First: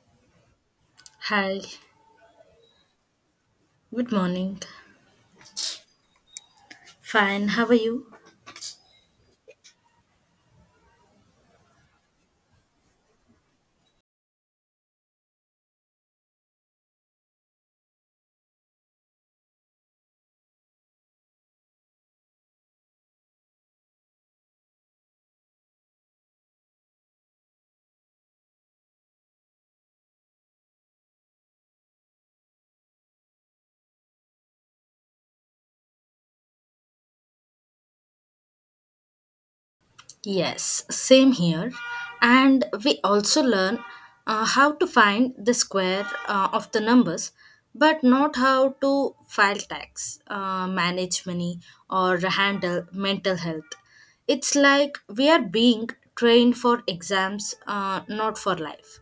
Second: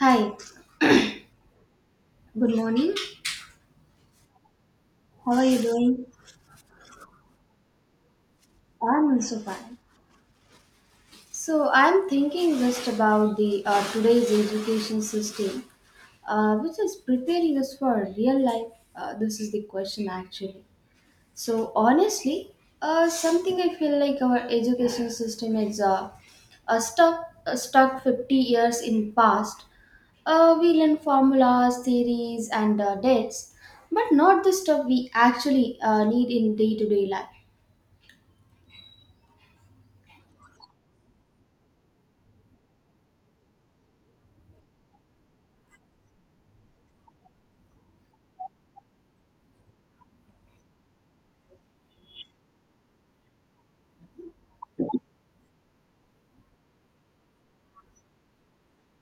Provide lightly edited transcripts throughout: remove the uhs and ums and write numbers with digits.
Hi, Hi. good morning. Good morning. How are you doing? Fine, how are you? I'm also fine. So I'm thinking just about the today's education system, which is preparing us for real life. This is the question actually. So honestly, something I feel like our education system is stuck stuck 50 years in past. We learn formulas, theories, and dates, but not the stuff we actually need in day to day life. Yes, same here. And we also learn how to find the square of the numbers, but not how to file tax, manage money, or handle mental health. It's like we are being trained for exams, not for life.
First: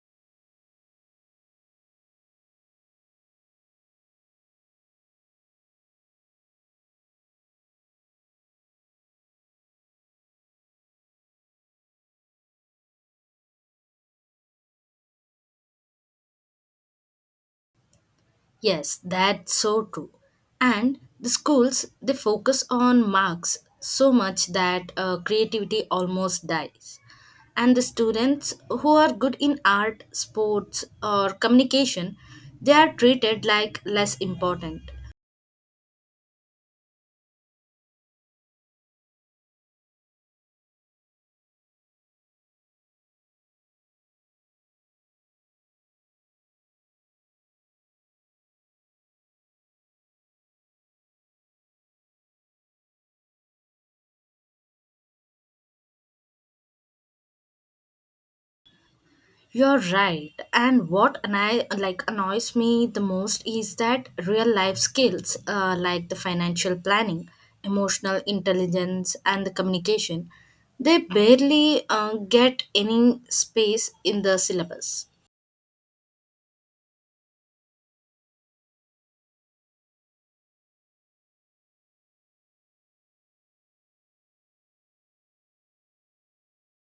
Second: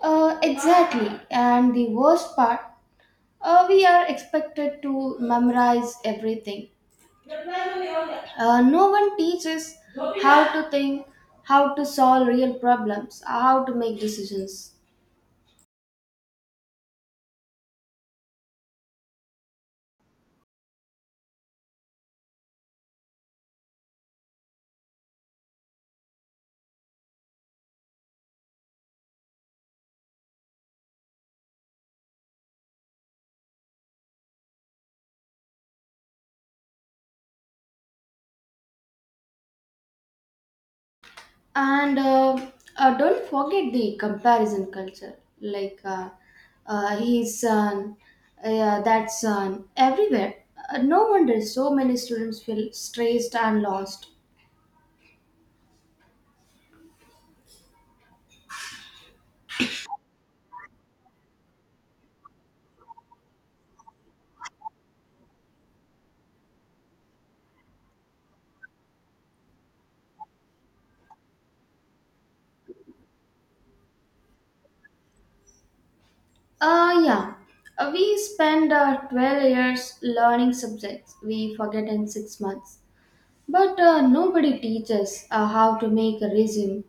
Exactly. And the worst part, we are expected to memorize everything. No one teaches how to think, how to solve real problems, how to make decisions. Yes, that's so true. And the schools they focus on marks so much that creativity almost dies. And the students who are good in art, sports, or communication, they are treated like less important. And don't forget the comparison culture. Like, he's son, that son, everywhere. No wonder so many students feel stressed and lost. You're right. And what annoys me the most is that real life skills like the financial planning, emotional intelligence, and the communication, they barely get any space in the syllabus. Yeah. We spend 12 years learning subjects we forget in 6 months. But nobody teaches how to make a resume,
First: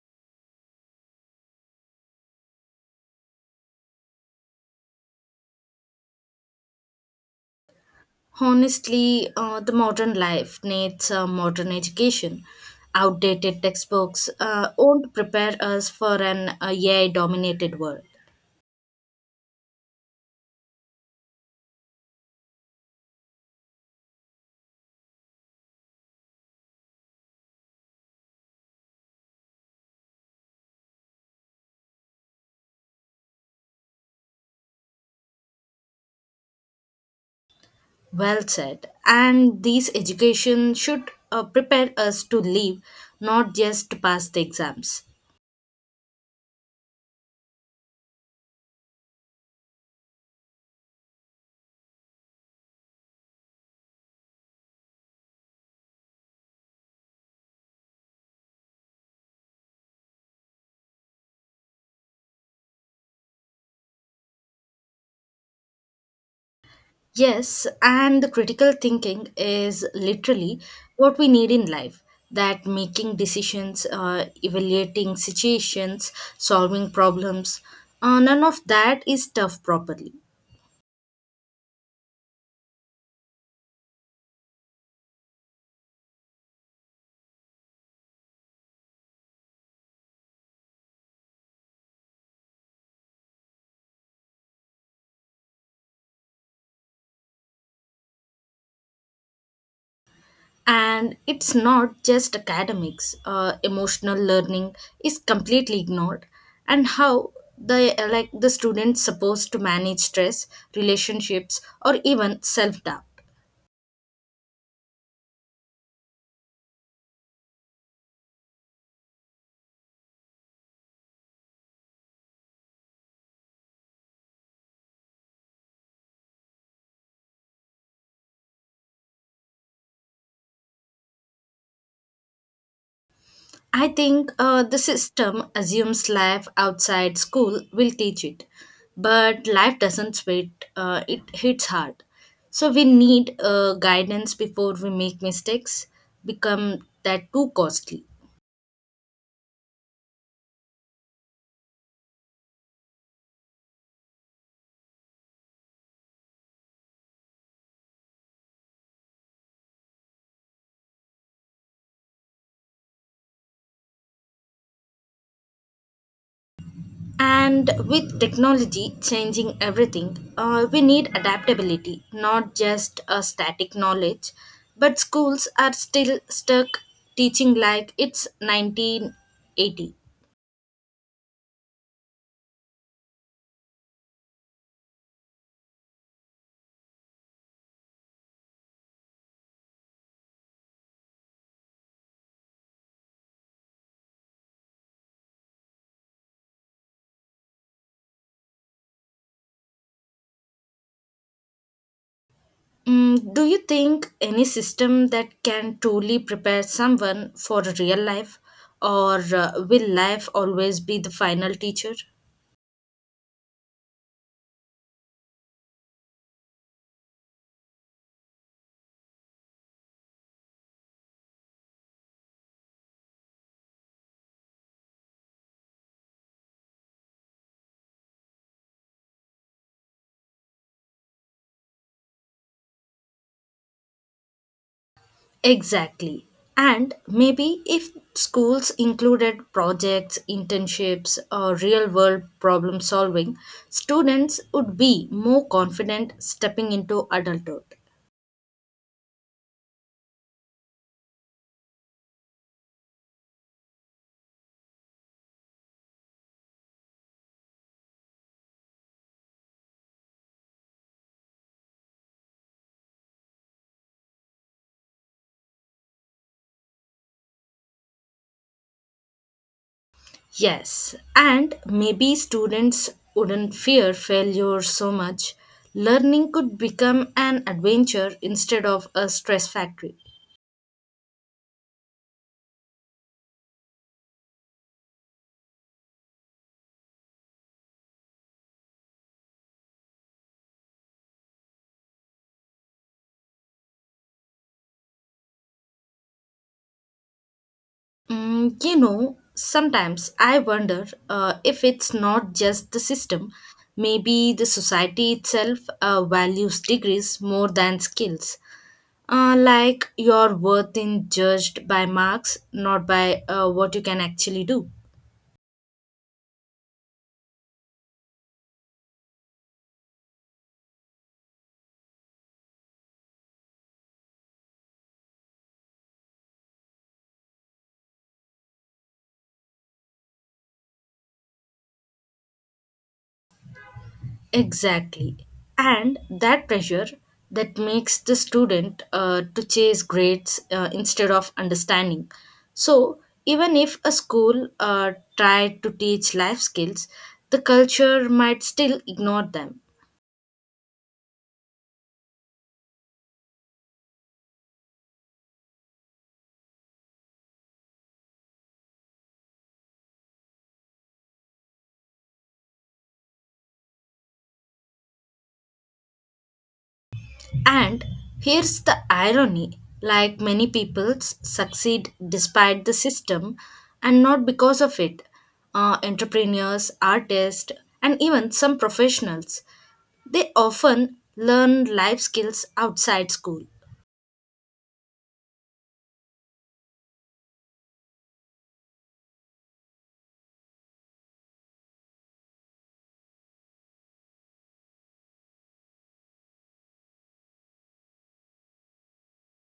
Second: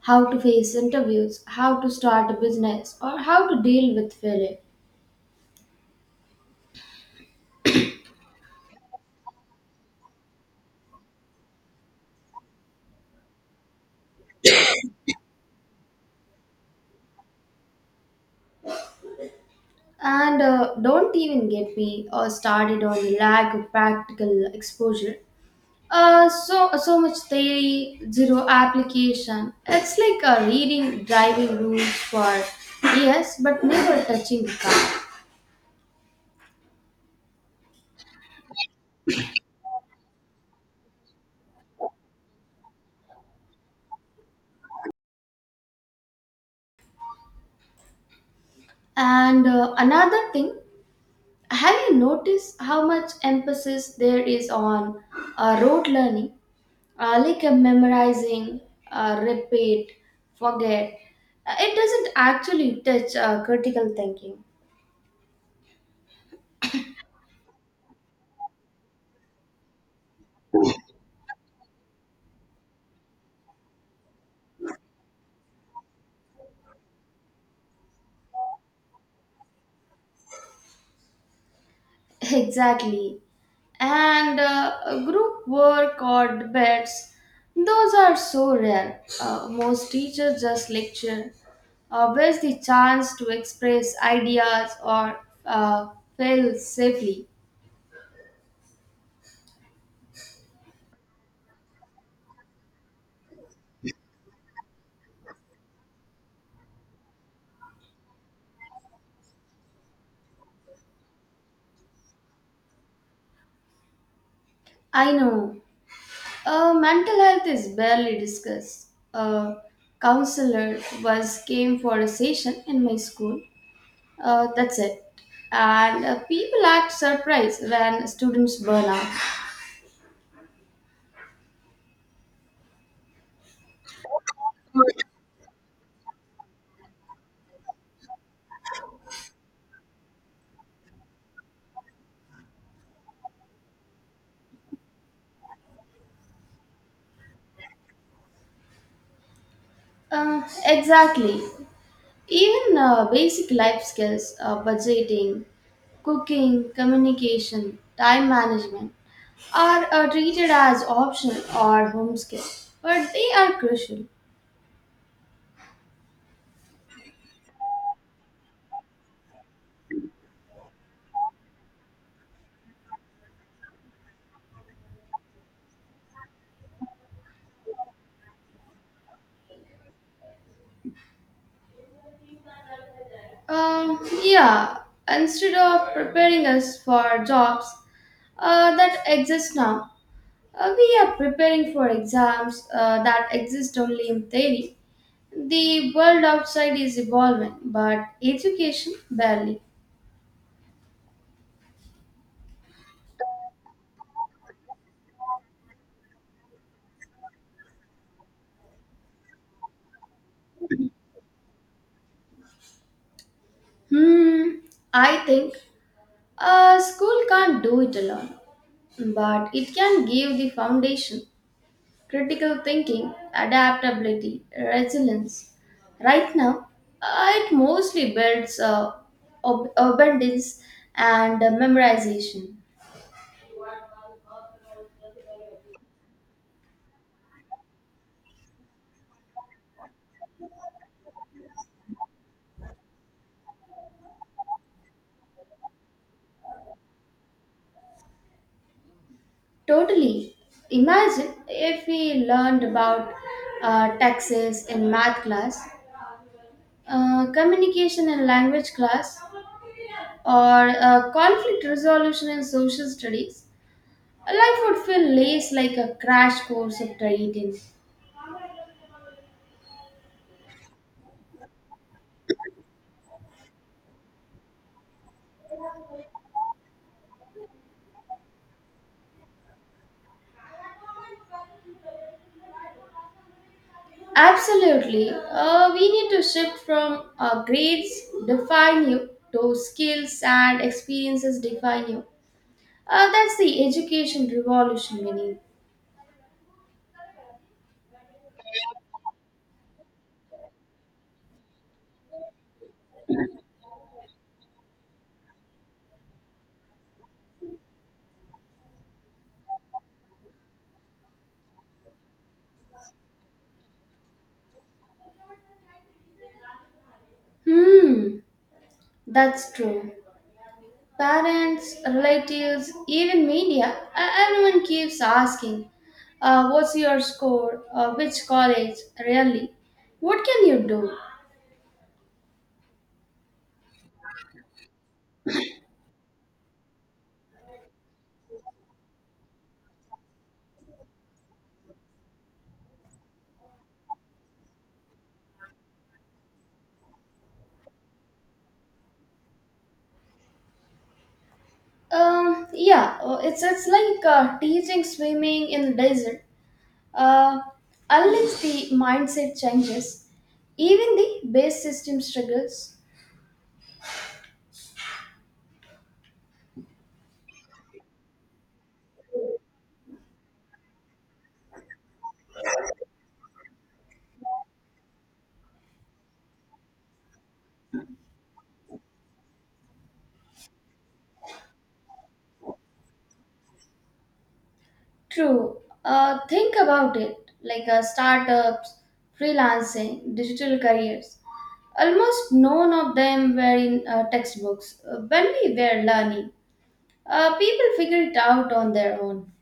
how to face interviews, how to start a business, or how to deal with failure. Honestly, the modern life needs a modern education. Outdated textbooks won't prepare us for an AI dominated world. And don't even get me started on the lack of practical exposure. So so much theory, zero application. It's like reading driving rules for years, but never touching the car. Well said. And these education should prepare us to live, not just to pass the exams. And another thing, have you noticed how much emphasis there is on road learning, like memorizing, repeat, forget? It doesn't actually touch critical thinking. Yes, and the critical thinking is literally what we need in life. That making decisions, evaluating situations, solving problems, none of that is tough properly. Exactly. And group work or debates, those are so rare. Most teachers just lecture. Where's the chance to express ideas or fail safely? And it's not just academics, emotional learning is completely ignored. And how the the students supposed to manage stress, relationships, or even self doubt. I know. Mental health is barely discussed. A counselor was came for a session in my school. That's it. And people act surprised when students burn out. I think the system assumes life outside school will teach it, but life doesn't wait. It hits hard, so we need guidance before we make mistakes become that too costly. Exactly. Even basic life skills, budgeting, cooking, communication, time management, are treated as optional or home skills, but they are crucial. And with technology changing everything, we need adaptability, not just a static knowledge. But schools are still stuck teaching like it's 1980. Uh, yeah, instead of preparing us for jobs that exist now, we are preparing for exams that exist only in theory. The world outside is evolving, but education barely. Mm, do you think any system that can truly prepare someone for real life, or will life always be the final teacher? Hmm, I think a school can't do it alone, but it can give the foundation, critical thinking, adaptability, resilience. Right now, it mostly builds abundance and memorization. Exactly. And maybe if schools included projects, internships, or real world problem solving, students would be more confident stepping into adulthood. Totally. Imagine if we learned about taxes in math class, communication in language class, or conflict resolution in social studies, life would feel less like a crash course of trading. Yes, and maybe students wouldn't fear failure so much. Learning could become an adventure instead of a stress factory. Absolutely. We need to shift from grades define you to skills and experiences define you. That's the education revolution we need. Mm, you know, sometimes I wonder if it's not just the system. Maybe the society itself values degrees more than skills. Like your worth is judged by marks, not by what you can actually do. Hmm, that's true. Parents, relatives, even media, everyone keeps asking, what's your score? Which college? Really? What can you do? Exactly. And that pressure that makes the student to chase grades instead of understanding. So, even if a school tried to teach life skills, the culture might still ignore them. Yeah, it's like teaching swimming in the desert. Uh, Unless the mindset changes, even the base system struggles. And here's the irony, like many people succeed despite the system and not because of it. Entrepreneurs, artists, and even some professionals, they often learn life skills outside school. True. Think about it like startups, freelancing, digital careers. Almost none of them were in textbooks when we were learning. People figured it out on their own.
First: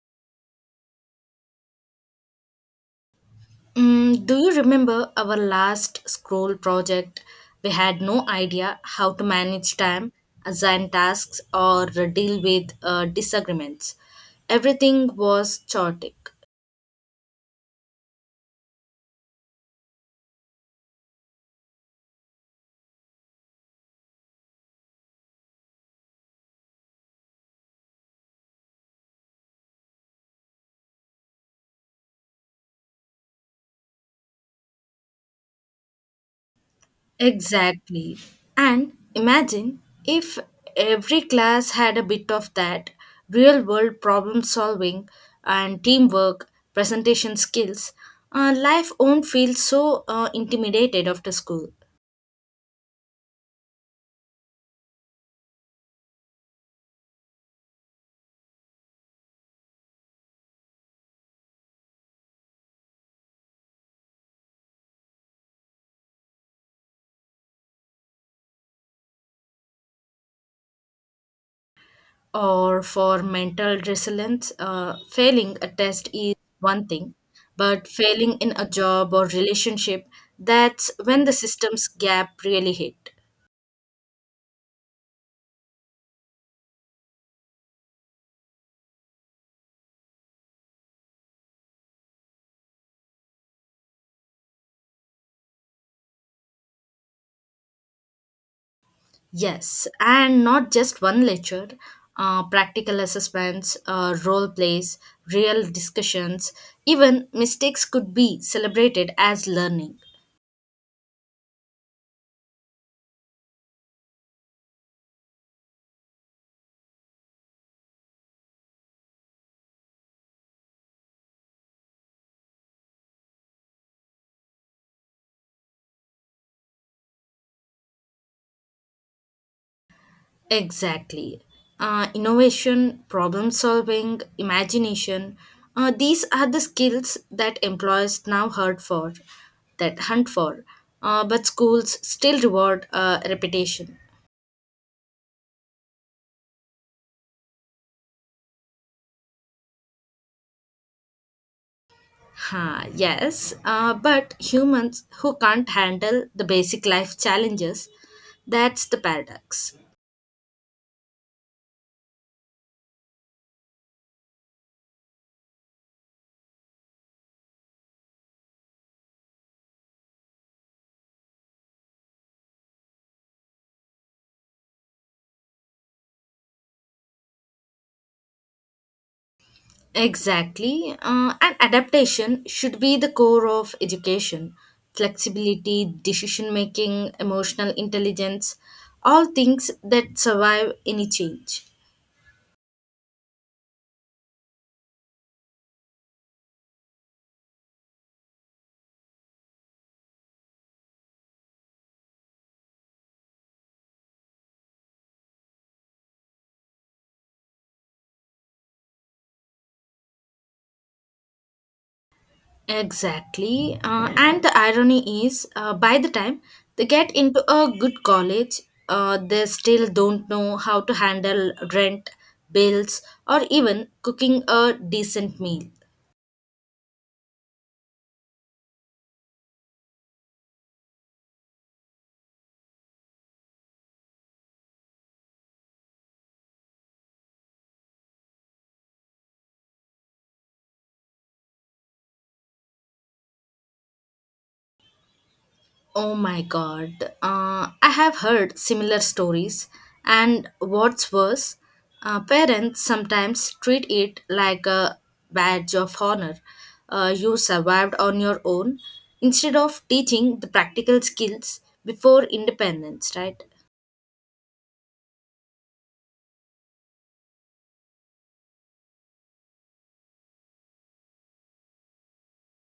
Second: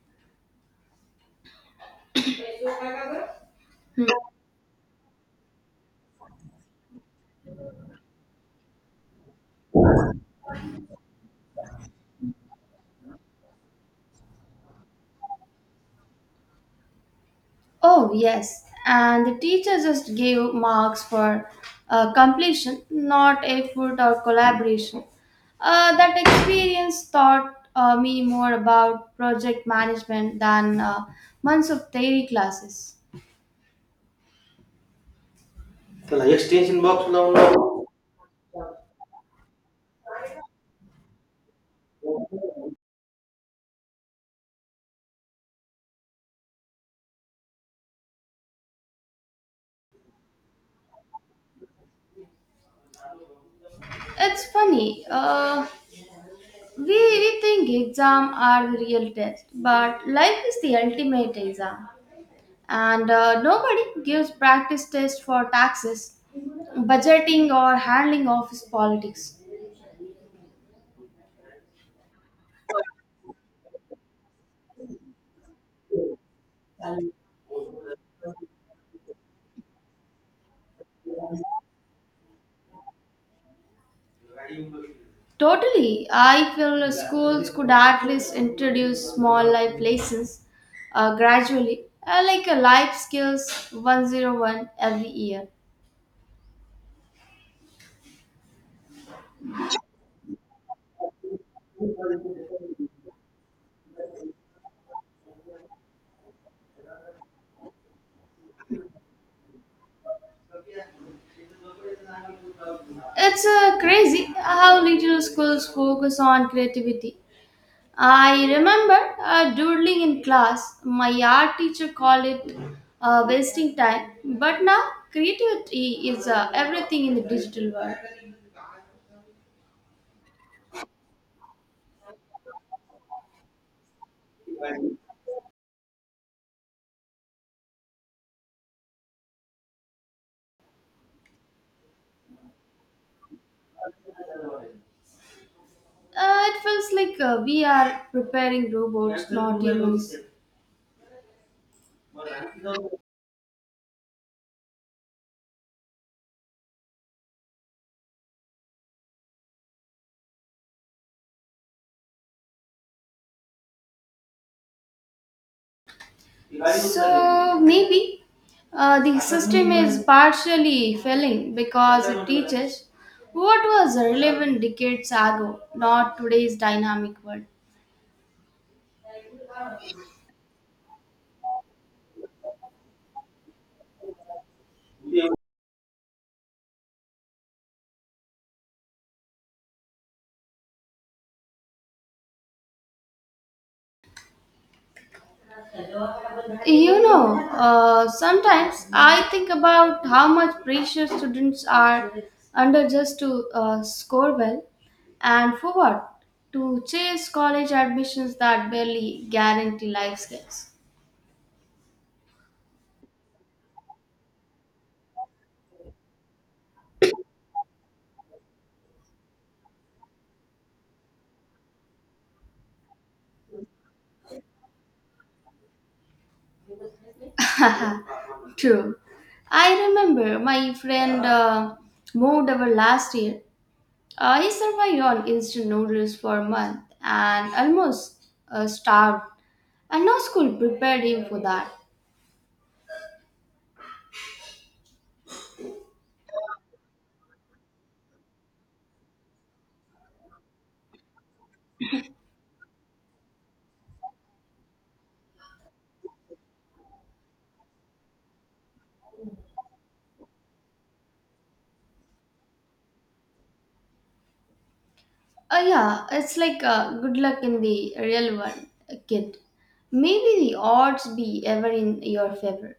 Mm, do you remember our last scroll project? We had no idea how to manage time, assign tasks, or deal with disagreements. Everything was chaotic. Oh, yes. And the teacher just gave marks for completion, not effort or collaboration. That experience taught me more about project management than months of theory classes. त्याला extension box लावून. Exactly. And imagine if every class had a bit of that real world problem solving and teamwork, presentation skills, life won't feel so intimidated after school. It's funny. Uh, we think exam are the real test, but life is the ultimate exam. And nobody gives practice test for taxes, budgeting, or handling office politics. Or for mental resilience, failing a test is one thing, but failing in a job or relationship, that's when the system's gap really hit. Totally, I feel schools could at least introduce small life lessons gradually, like a life skills 101 every year. Yes, and not just one lecture, practical assessments, role plays, real discussions, even mistakes could be celebrated as learning. It's crazy how little schools focus on creativity. I remember doodling in class. My art teacher called it wasting time. But now, creativity is everything in the digital world. Exactly. Innovation, problem solving, imagination, these are the skills that employers now hunt for, but schools still reward reputation. It feels like we are preparing robots, not humans. Huh, yes, but humans who can't handle the basic life challenges, that's the paradox. So maybe the system is partially failing because it teaches what was relevant decades ago, not today's dynamic world. Exactly, and adaptation should be the core of education. Flexibility, decision making, emotional intelligence, all things that survive any change. You know, sometimes I think about how much pressure students are under just to score well and for what? To chase college admissions that barely guarantee life skills. Exactly. And the irony is, by the time they get into a good college, they still don't know how to handle rent, bills, or even cooking a decent meal. Haha, true. I remember my friend moved over last year. He survived on instant noodles for a month and almost starved. And no school prepared him for that. Oh my God. I have heard similar stories. And what's worse, parents sometimes treat it like a badge of honor. You survived on your own instead of teaching the practical skills before independence, right? Yeah, it's like good luck in the real world, kid. Maybe the odds be ever in your favor.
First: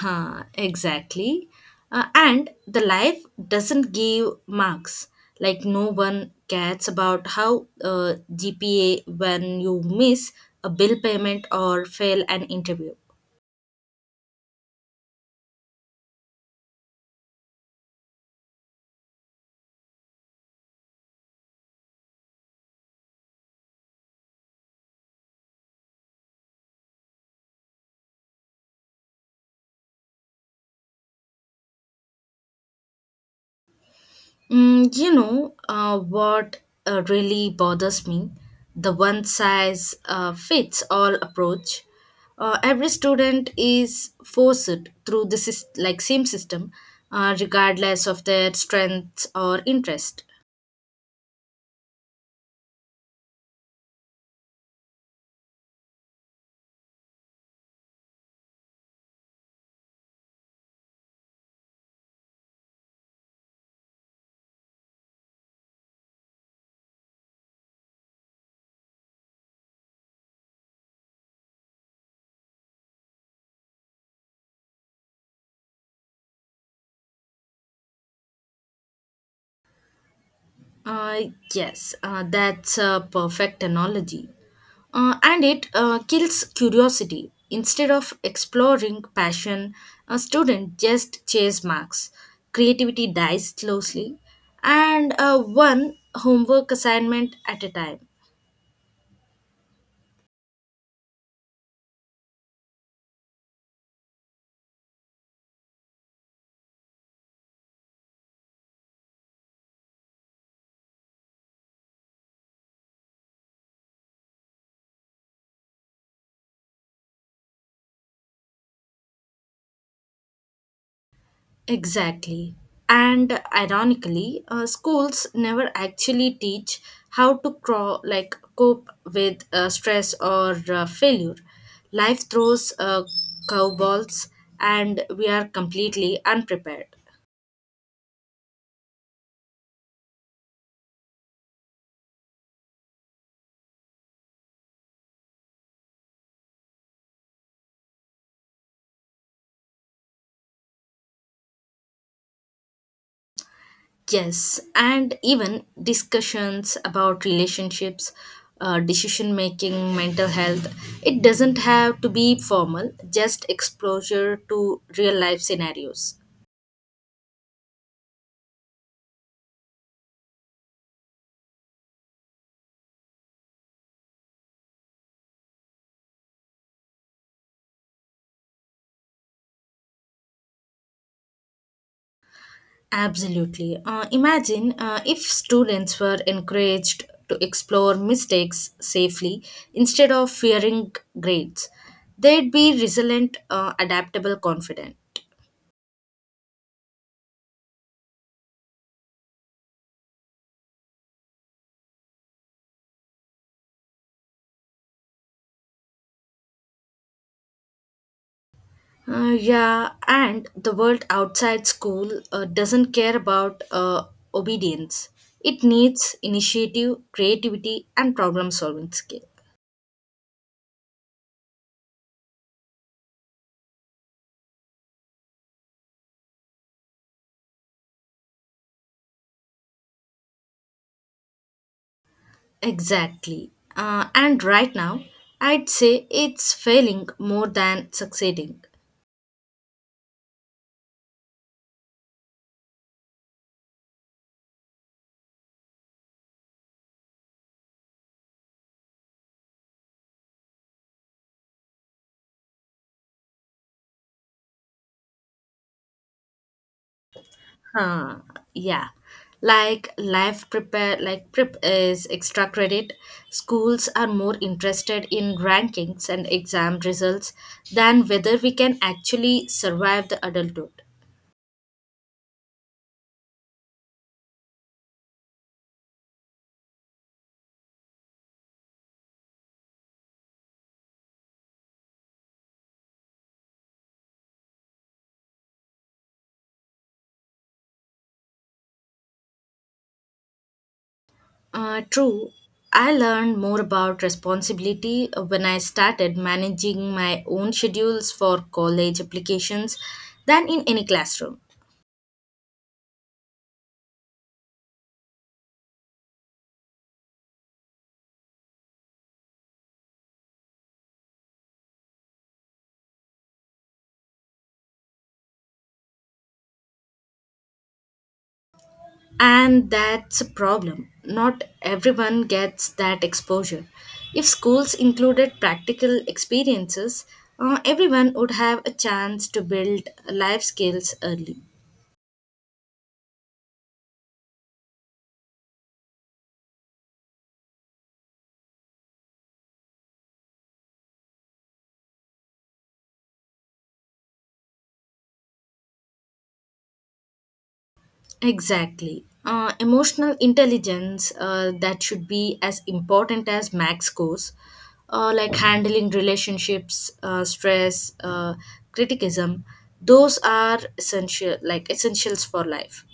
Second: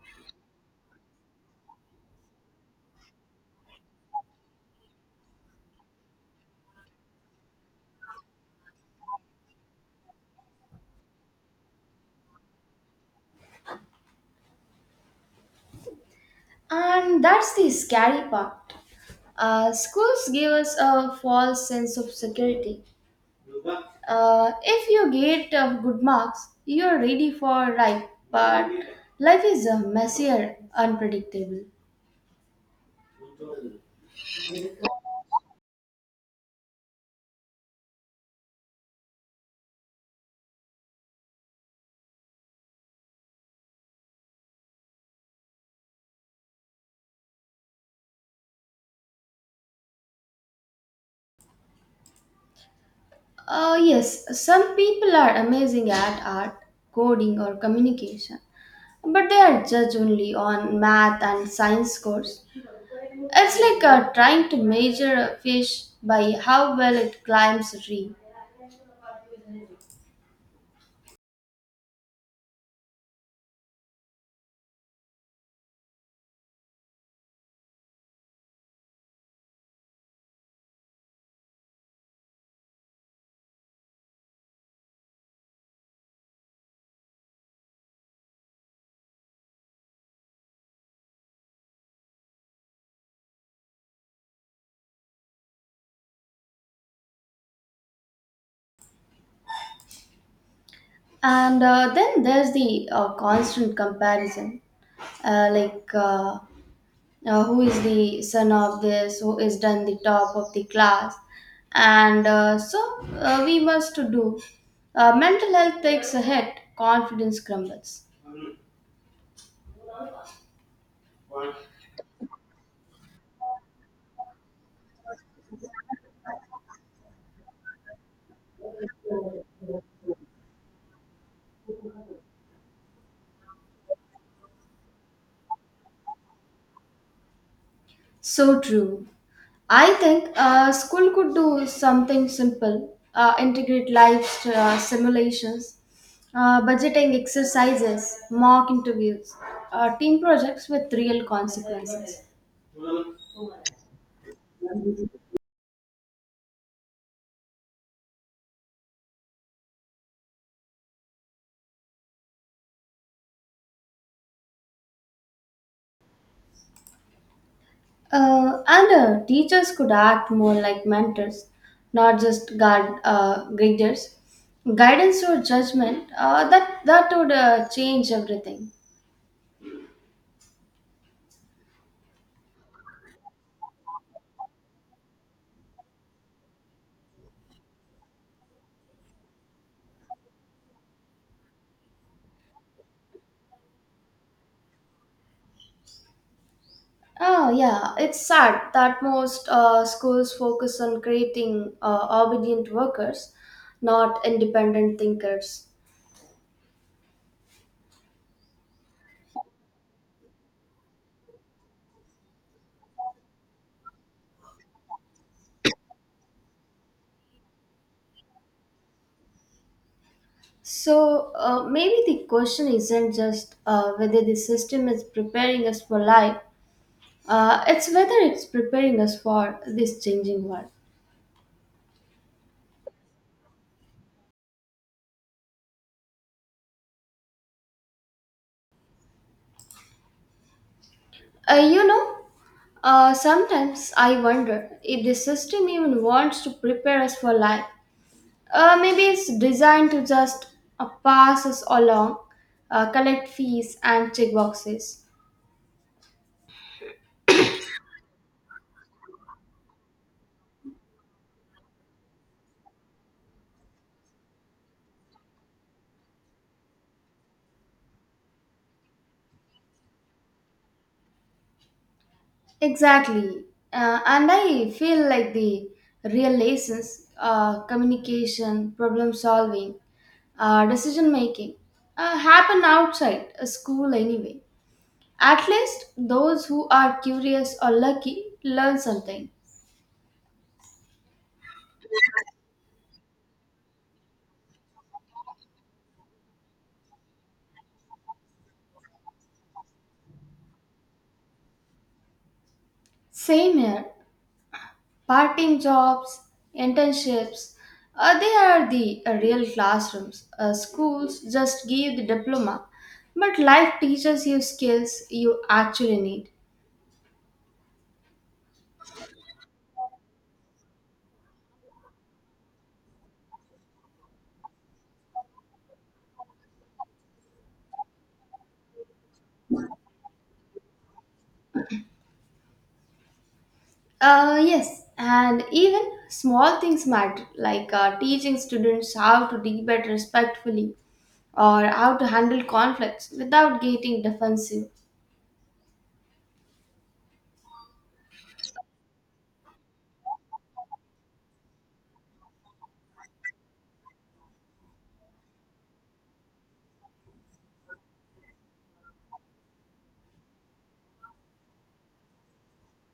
Huh, exactly. And the life doesn't give marks. Like no one cares about how GPA when you miss a bill payment or fail an interview. And that's the scary part. Schools give us a false sense of security. If you get good marks, you're ready for life, but life is messier, unpredictable. Mm, you know what really bothers me? The one size fits all approach. Every student is forced through the same system, regardless of their strengths or interest. Yes, some people are amazing at art, coding, or communication, but they are judged only on math and science scores. It's like trying to measure a fish by how well it climbs a tree. Uh, yes, that's a perfect analogy. And it kills curiosity. Instead of exploring passion, a student just chase marks. Creativity dies slowly, and one homework assignment at a time. And then there's the constant comparison. Like, who is the son of this, who is done the top of the class. And so we must to do. Mental health takes a hit, confidence crumbles. Exactly. And ironically, schools never actually teach how to cope with stress or failure. Life throws curveballs, and we are completely unprepared. So true. I think school could do something simple, integrate live simulations, budgeting exercises, mock interviews, team projects with real consequences. Yes, and even discussions about relationships, decision making, mental health. It doesn't have to be formal, just exposure to real life scenarios. And teachers could act more like mentors, not just guard guiders. Guidance or judgment, that would change everything. Absolutely. Imagine if students were encouraged to explore mistakes safely instead of fearing grades. They'd be resilient, adaptable, confident. Oh yeah, it's sad that most schools focus on creating obedient workers, not independent thinkers. Yeah, and the world outside school doesn't care about obedience. It needs initiative, creativity, and problem solving skill. So maybe the question isn't just whether the system is preparing us for life; it's whether it's preparing us for this changing world. Exactly. And right now, I'd say it's failing more than succeeding. You know, sometimes I wonder if the system even wants to prepare us for life. Maybe it's designed to just pass us along, collect fees and check boxes. Huh. Yeah. Like prep is extra credit. Schools are more interested in rankings and exam results than whether we can actually survive the adulthood. Exactly. And I feel like the real lessons, communication, problem solving, decision making, happen outside a school anyway. At least those who are curious or lucky learn something. True. I learned more about responsibility when I started managing my own schedules for college applications than in any classroom. Same here. Part-time jobs, internships, they are the real classrooms. Schools just give the diploma, but life teaches you skills you actually need. And that's a problem. Not everyone gets that exposure. If schools included practical experiences, everyone would have a chance to build life skills early. Yes, and even small things matter, like teaching students how to debate respectfully or how to handle conflicts without getting defensive. Exactly. Emotional intelligence that should be as important as max scores, like handling relationships, stress, criticism. Those are essential, like essentials for life.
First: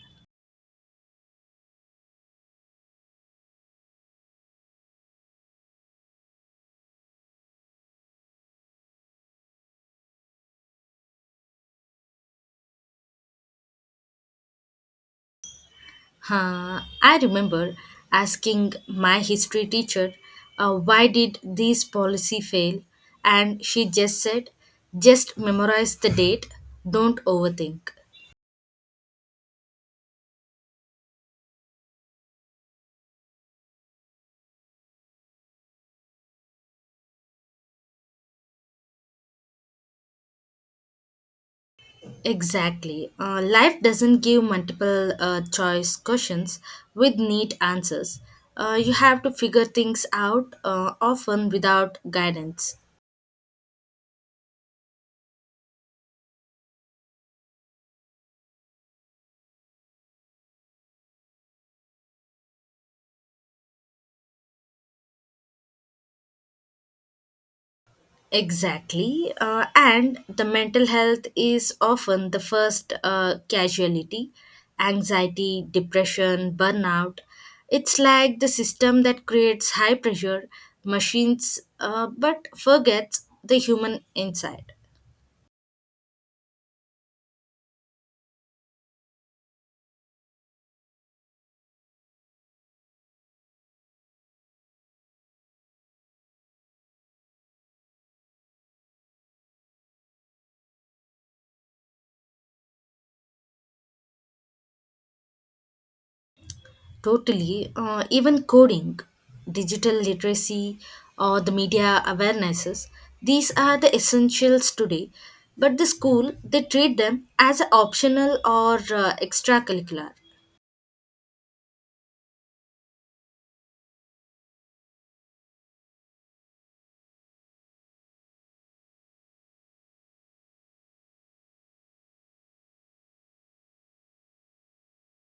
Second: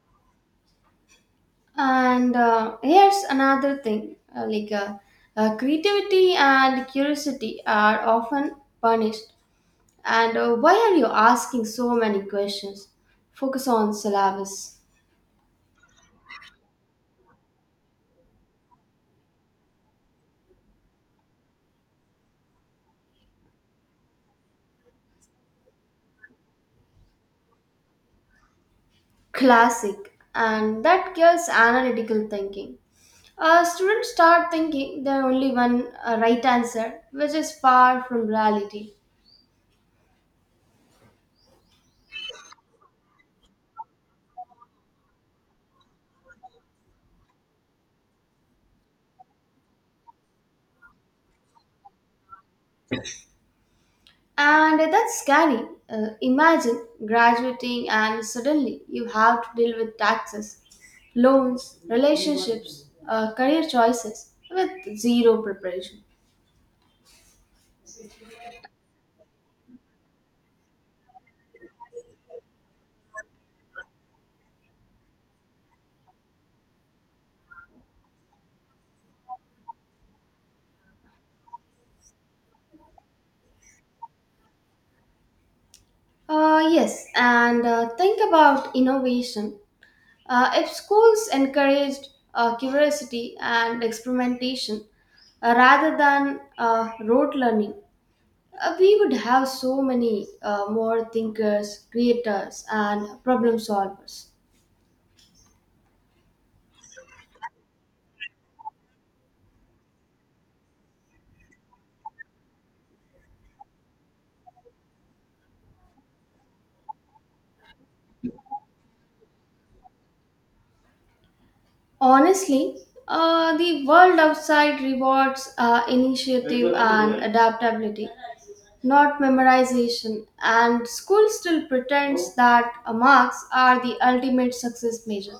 And here's another thing like creativity and curiosity are often punished. And why are you asking so many questions? Focus on syllabus, Huh, I remember asking my history teacher, why did this policy fail? And she just said, just memorize the date, don't overthink. classic, and that kills analytical thinking. Students start thinking there are only one right answer, which is far from reality. Exactly. Life doesn't give multiple choice questions with neat answers. You have to figure things out often without guidance. And that's scary. Imagine graduating and suddenly you have to deal with taxes, loans, relationships, career choices with zero preparation. Exactly. And the mental health is often the first casualty anxiety, depression, burnout. It's like the system that creates high pressure machines but forgets the human inside. Yes, and think about innovation. If schools encouraged curiosity and experimentation rather than rote learning, we would have so many more thinkers, creators, and problem solvers. Totally. Even coding, digital literacy, or the media awarenesses, these are the essentials today. But the school, they treat them as a optional or extracurricular. Honestly, the world outside rewards initiative and adaptability, not memorization, and school still pretends that marks are the ultimate success measure.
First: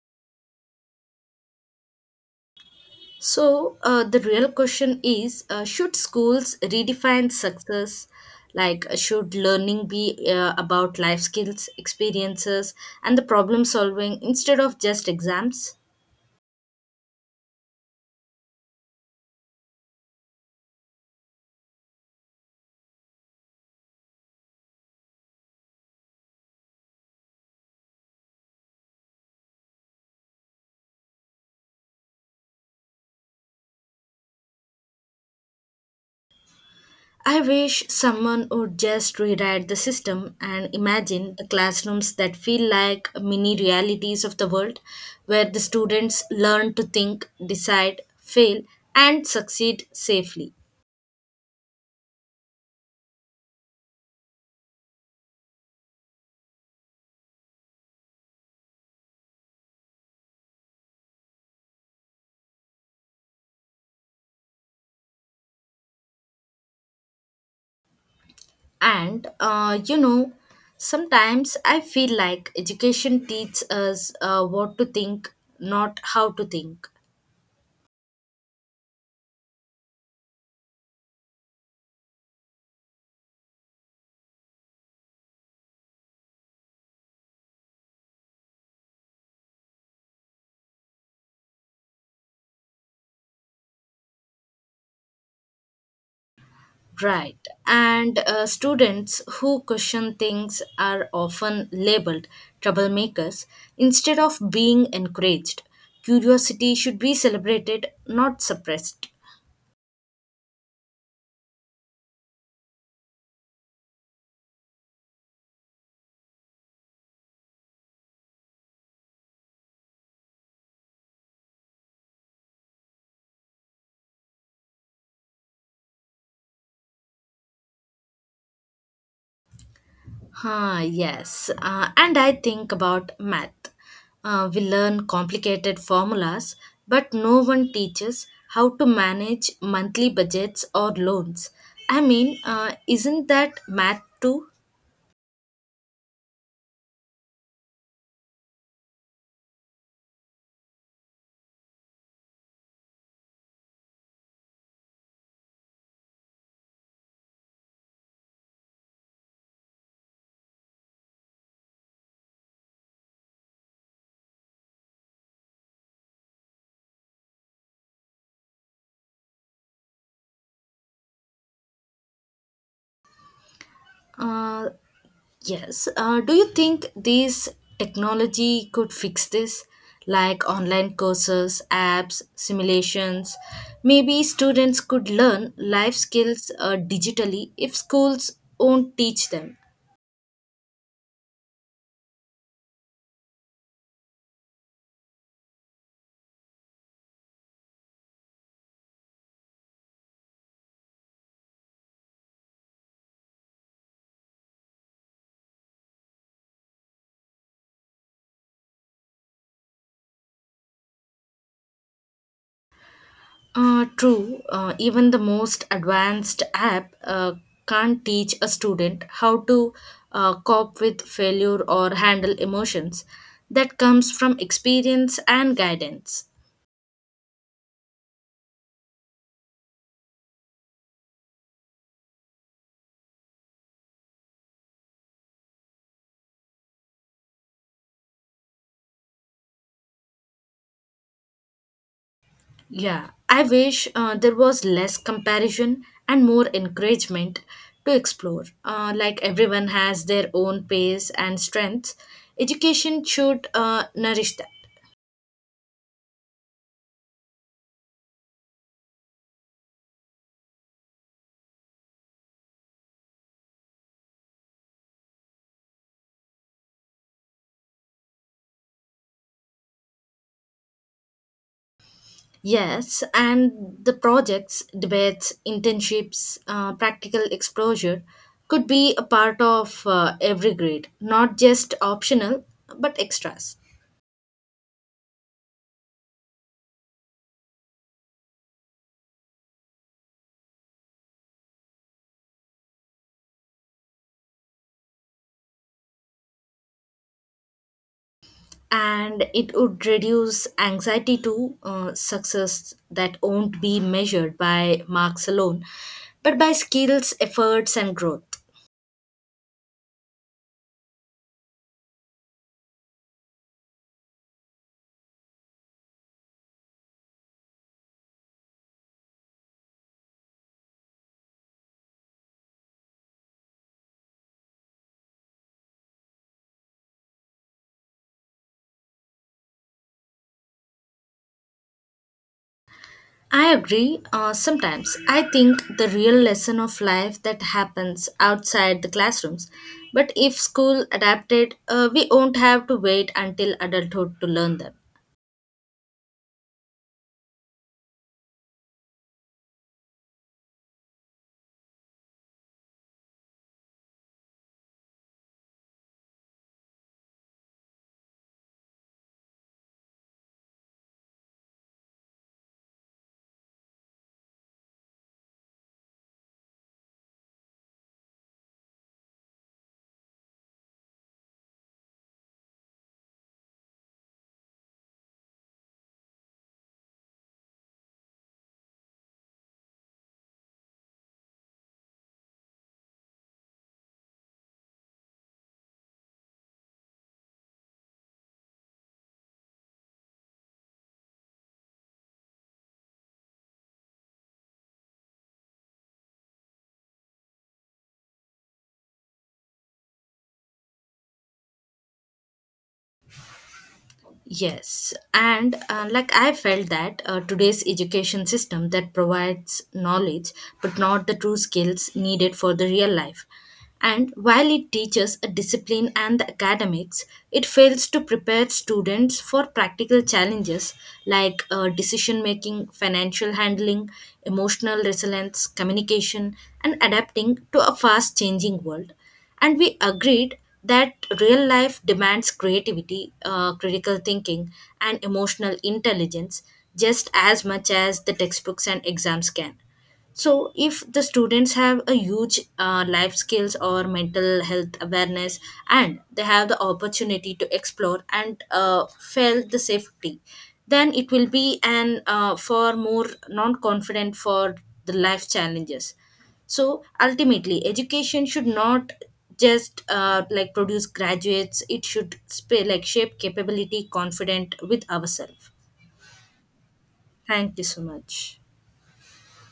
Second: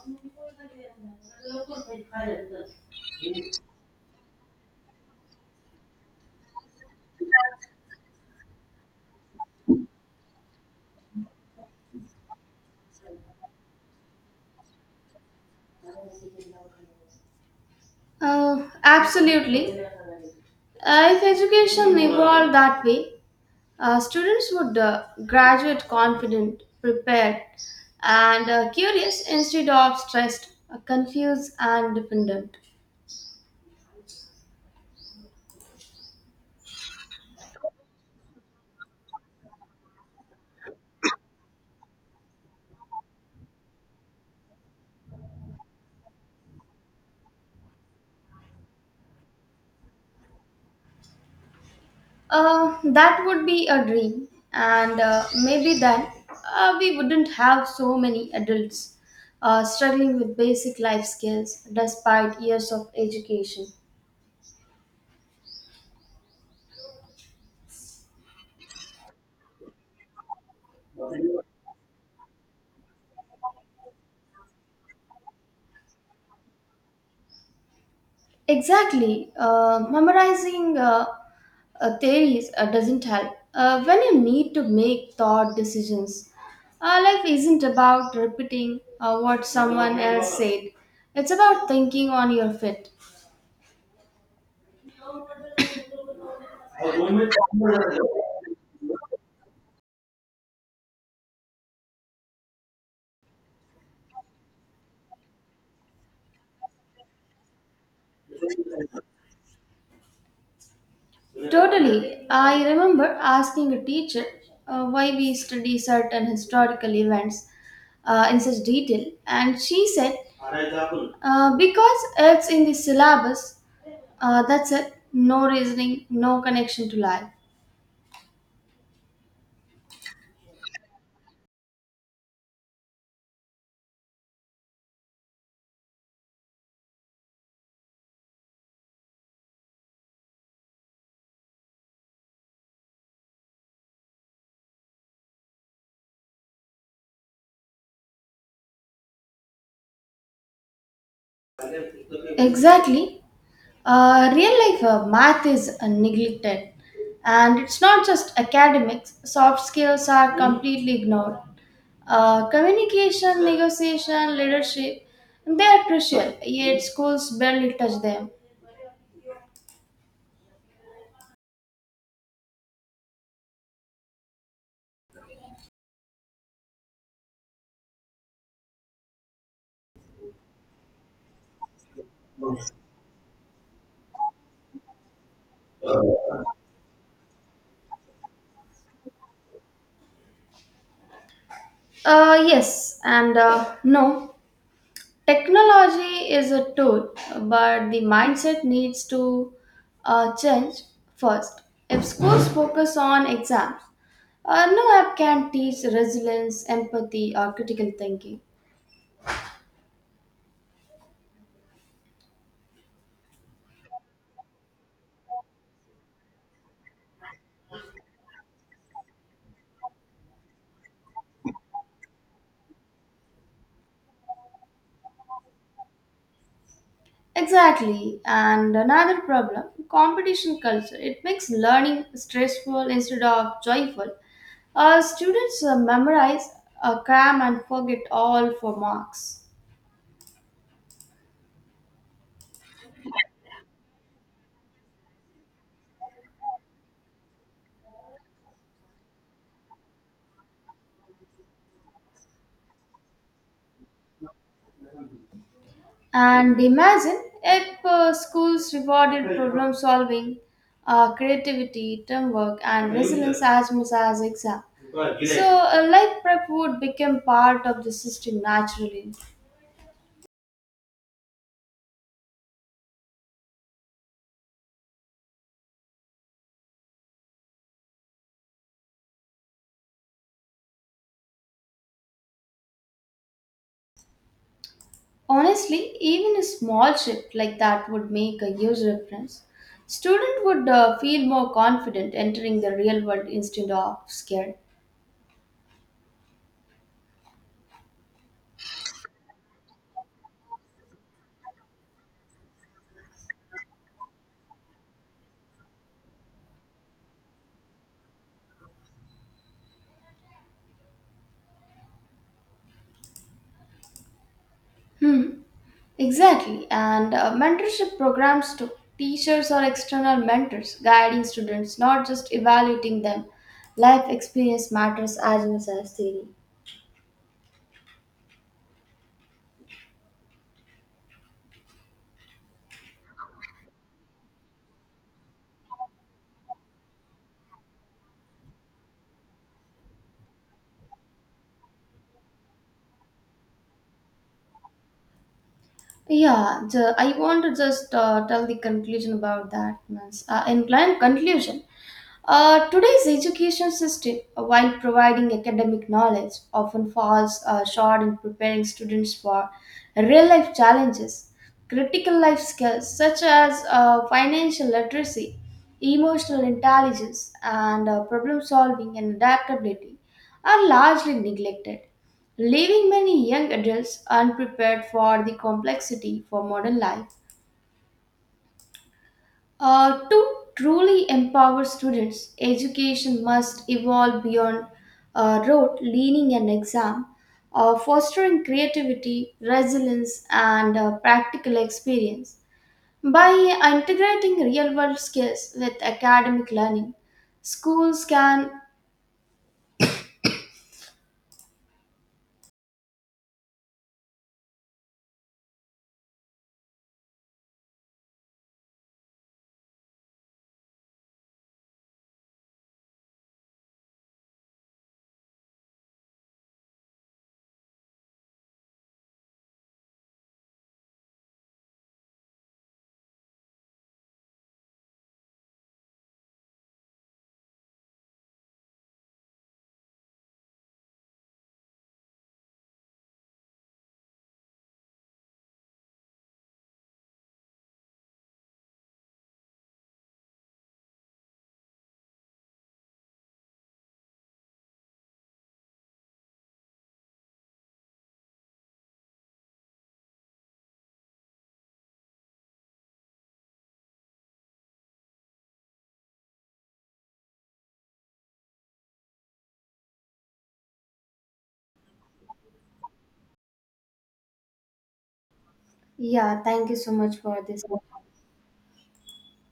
So the real question is should schools redefine success? Like, should learning be about life skills, experiences, and the problem solving instead of just exams? Absolutely. If education evolved that way, students would graduate confident, prepared, and curious instead of stressed, confused, and dependent. I wish someone would just rewrite the system and imagine the classrooms that feel like mini realities of the world, where the students learn to think, decide, fail, and succeed safely. That would be a dream, and maybe then we wouldn't have so many adults struggling with basic life skills despite years of education. And you know, sometimes I feel like education teaches us what to think, not how to think. Exactly, memorizing theories doesn't help. When you need to make thought decisions, life isn't about repeating what someone else said, it's about thinking on your feet. Right. And students who question things are often labeled troublemakers instead of being encouraged. Curiosity should be celebrated, not suppressed. Totally. I remember asking a teacher why we study certain historical events in such detail, and she said, because it's in the syllabus, that's it, no reasoning, no connection to life. Huh? Yes. And I think about math. We learn complicated formulas, but no one teaches how to manage monthly budgets or loans. I mean, isn't that math too? Exactly. Real life math is neglected, and it's not just academics, soft skills are completely ignored. Communication, negotiation, leadership, they are crucial, yet schools barely touch them. Uh, Yes. Do you think these technology could fix this? Like online courses, apps, simulations. Maybe students could learn life skills digitally if schools won't teach them. Yes, and no. Technology is a tool, but the mindset needs to change first. If schools focus on exams, no app can teach resilience, empathy, or critical thinking. True, even the most advanced app can't teach a student how to cope with failure or handle emotions. That comes from experience and guidance. Exactly. And another problem competition culture. It makes learning stressful instead of joyful. Students memorize, cram, and forget all for marks. Yeah, I wish there was less comparison and more encouragement to explore. Like everyone has their own pace and strengths, education should nourish that. And imagine if schools rewarded problem solving, creativity, teamwork, and resilience as much as exam. So, life prep would become part of the system naturally. Yes, and the projects, debates, internships, practical exposure could be a part of every grade, not just optional but extras. Honestly, even a small shift like that would make a huge difference. Student would feel more confident entering the real world instead of scared. And it would reduce anxiety to success that won't be measured by marks alone but by skills efforts and growth. Hmm. Exactly, and mentorship programs too. Teachers or external mentors guiding students, not just evaluating them. Life experience matters as much as theory. I agree, sometimes I think the real lesson of life that happens outside the classrooms, but if school adapted, we won't have to wait until adulthood to learn them. Yeah, I want to just tell the conclusion about that. Means, in client conclusion, today's education system, while providing academic knowledge, often falls short in preparing students for real life challenges. Critical life skills such as financial literacy, emotional intelligence, and problem solving and adaptability are largely neglected, leaving many young adults unprepared for the complexity for modern life. To truly empower students, education must evolve beyond rote leaning an exam, fostering creativity, resilience, and practical experience. By integrating real world skills with academic learning, schools can. Yes, and like I felt that today's education system that provides knowledge but not the true skills needed for the real life. And while it teaches a discipline and the academics, it fails to prepare students for practical challenges like decision making, financial handling, emotional resilience, communication, and adapting to a fast changing world. And we agreed that real life demands creativity, critical thinking, and emotional intelligence just as much as the textbooks and exams can. So, if the students have a huge life skills or mental health awareness, and they have the opportunity to explore and feel the safety, then it will be an for more non-confident for the life challenges. So, ultimately, education should not just produce graduates; it should shape capability, confident with ourselves. Yeah, thank you so much for Thank this. you so much.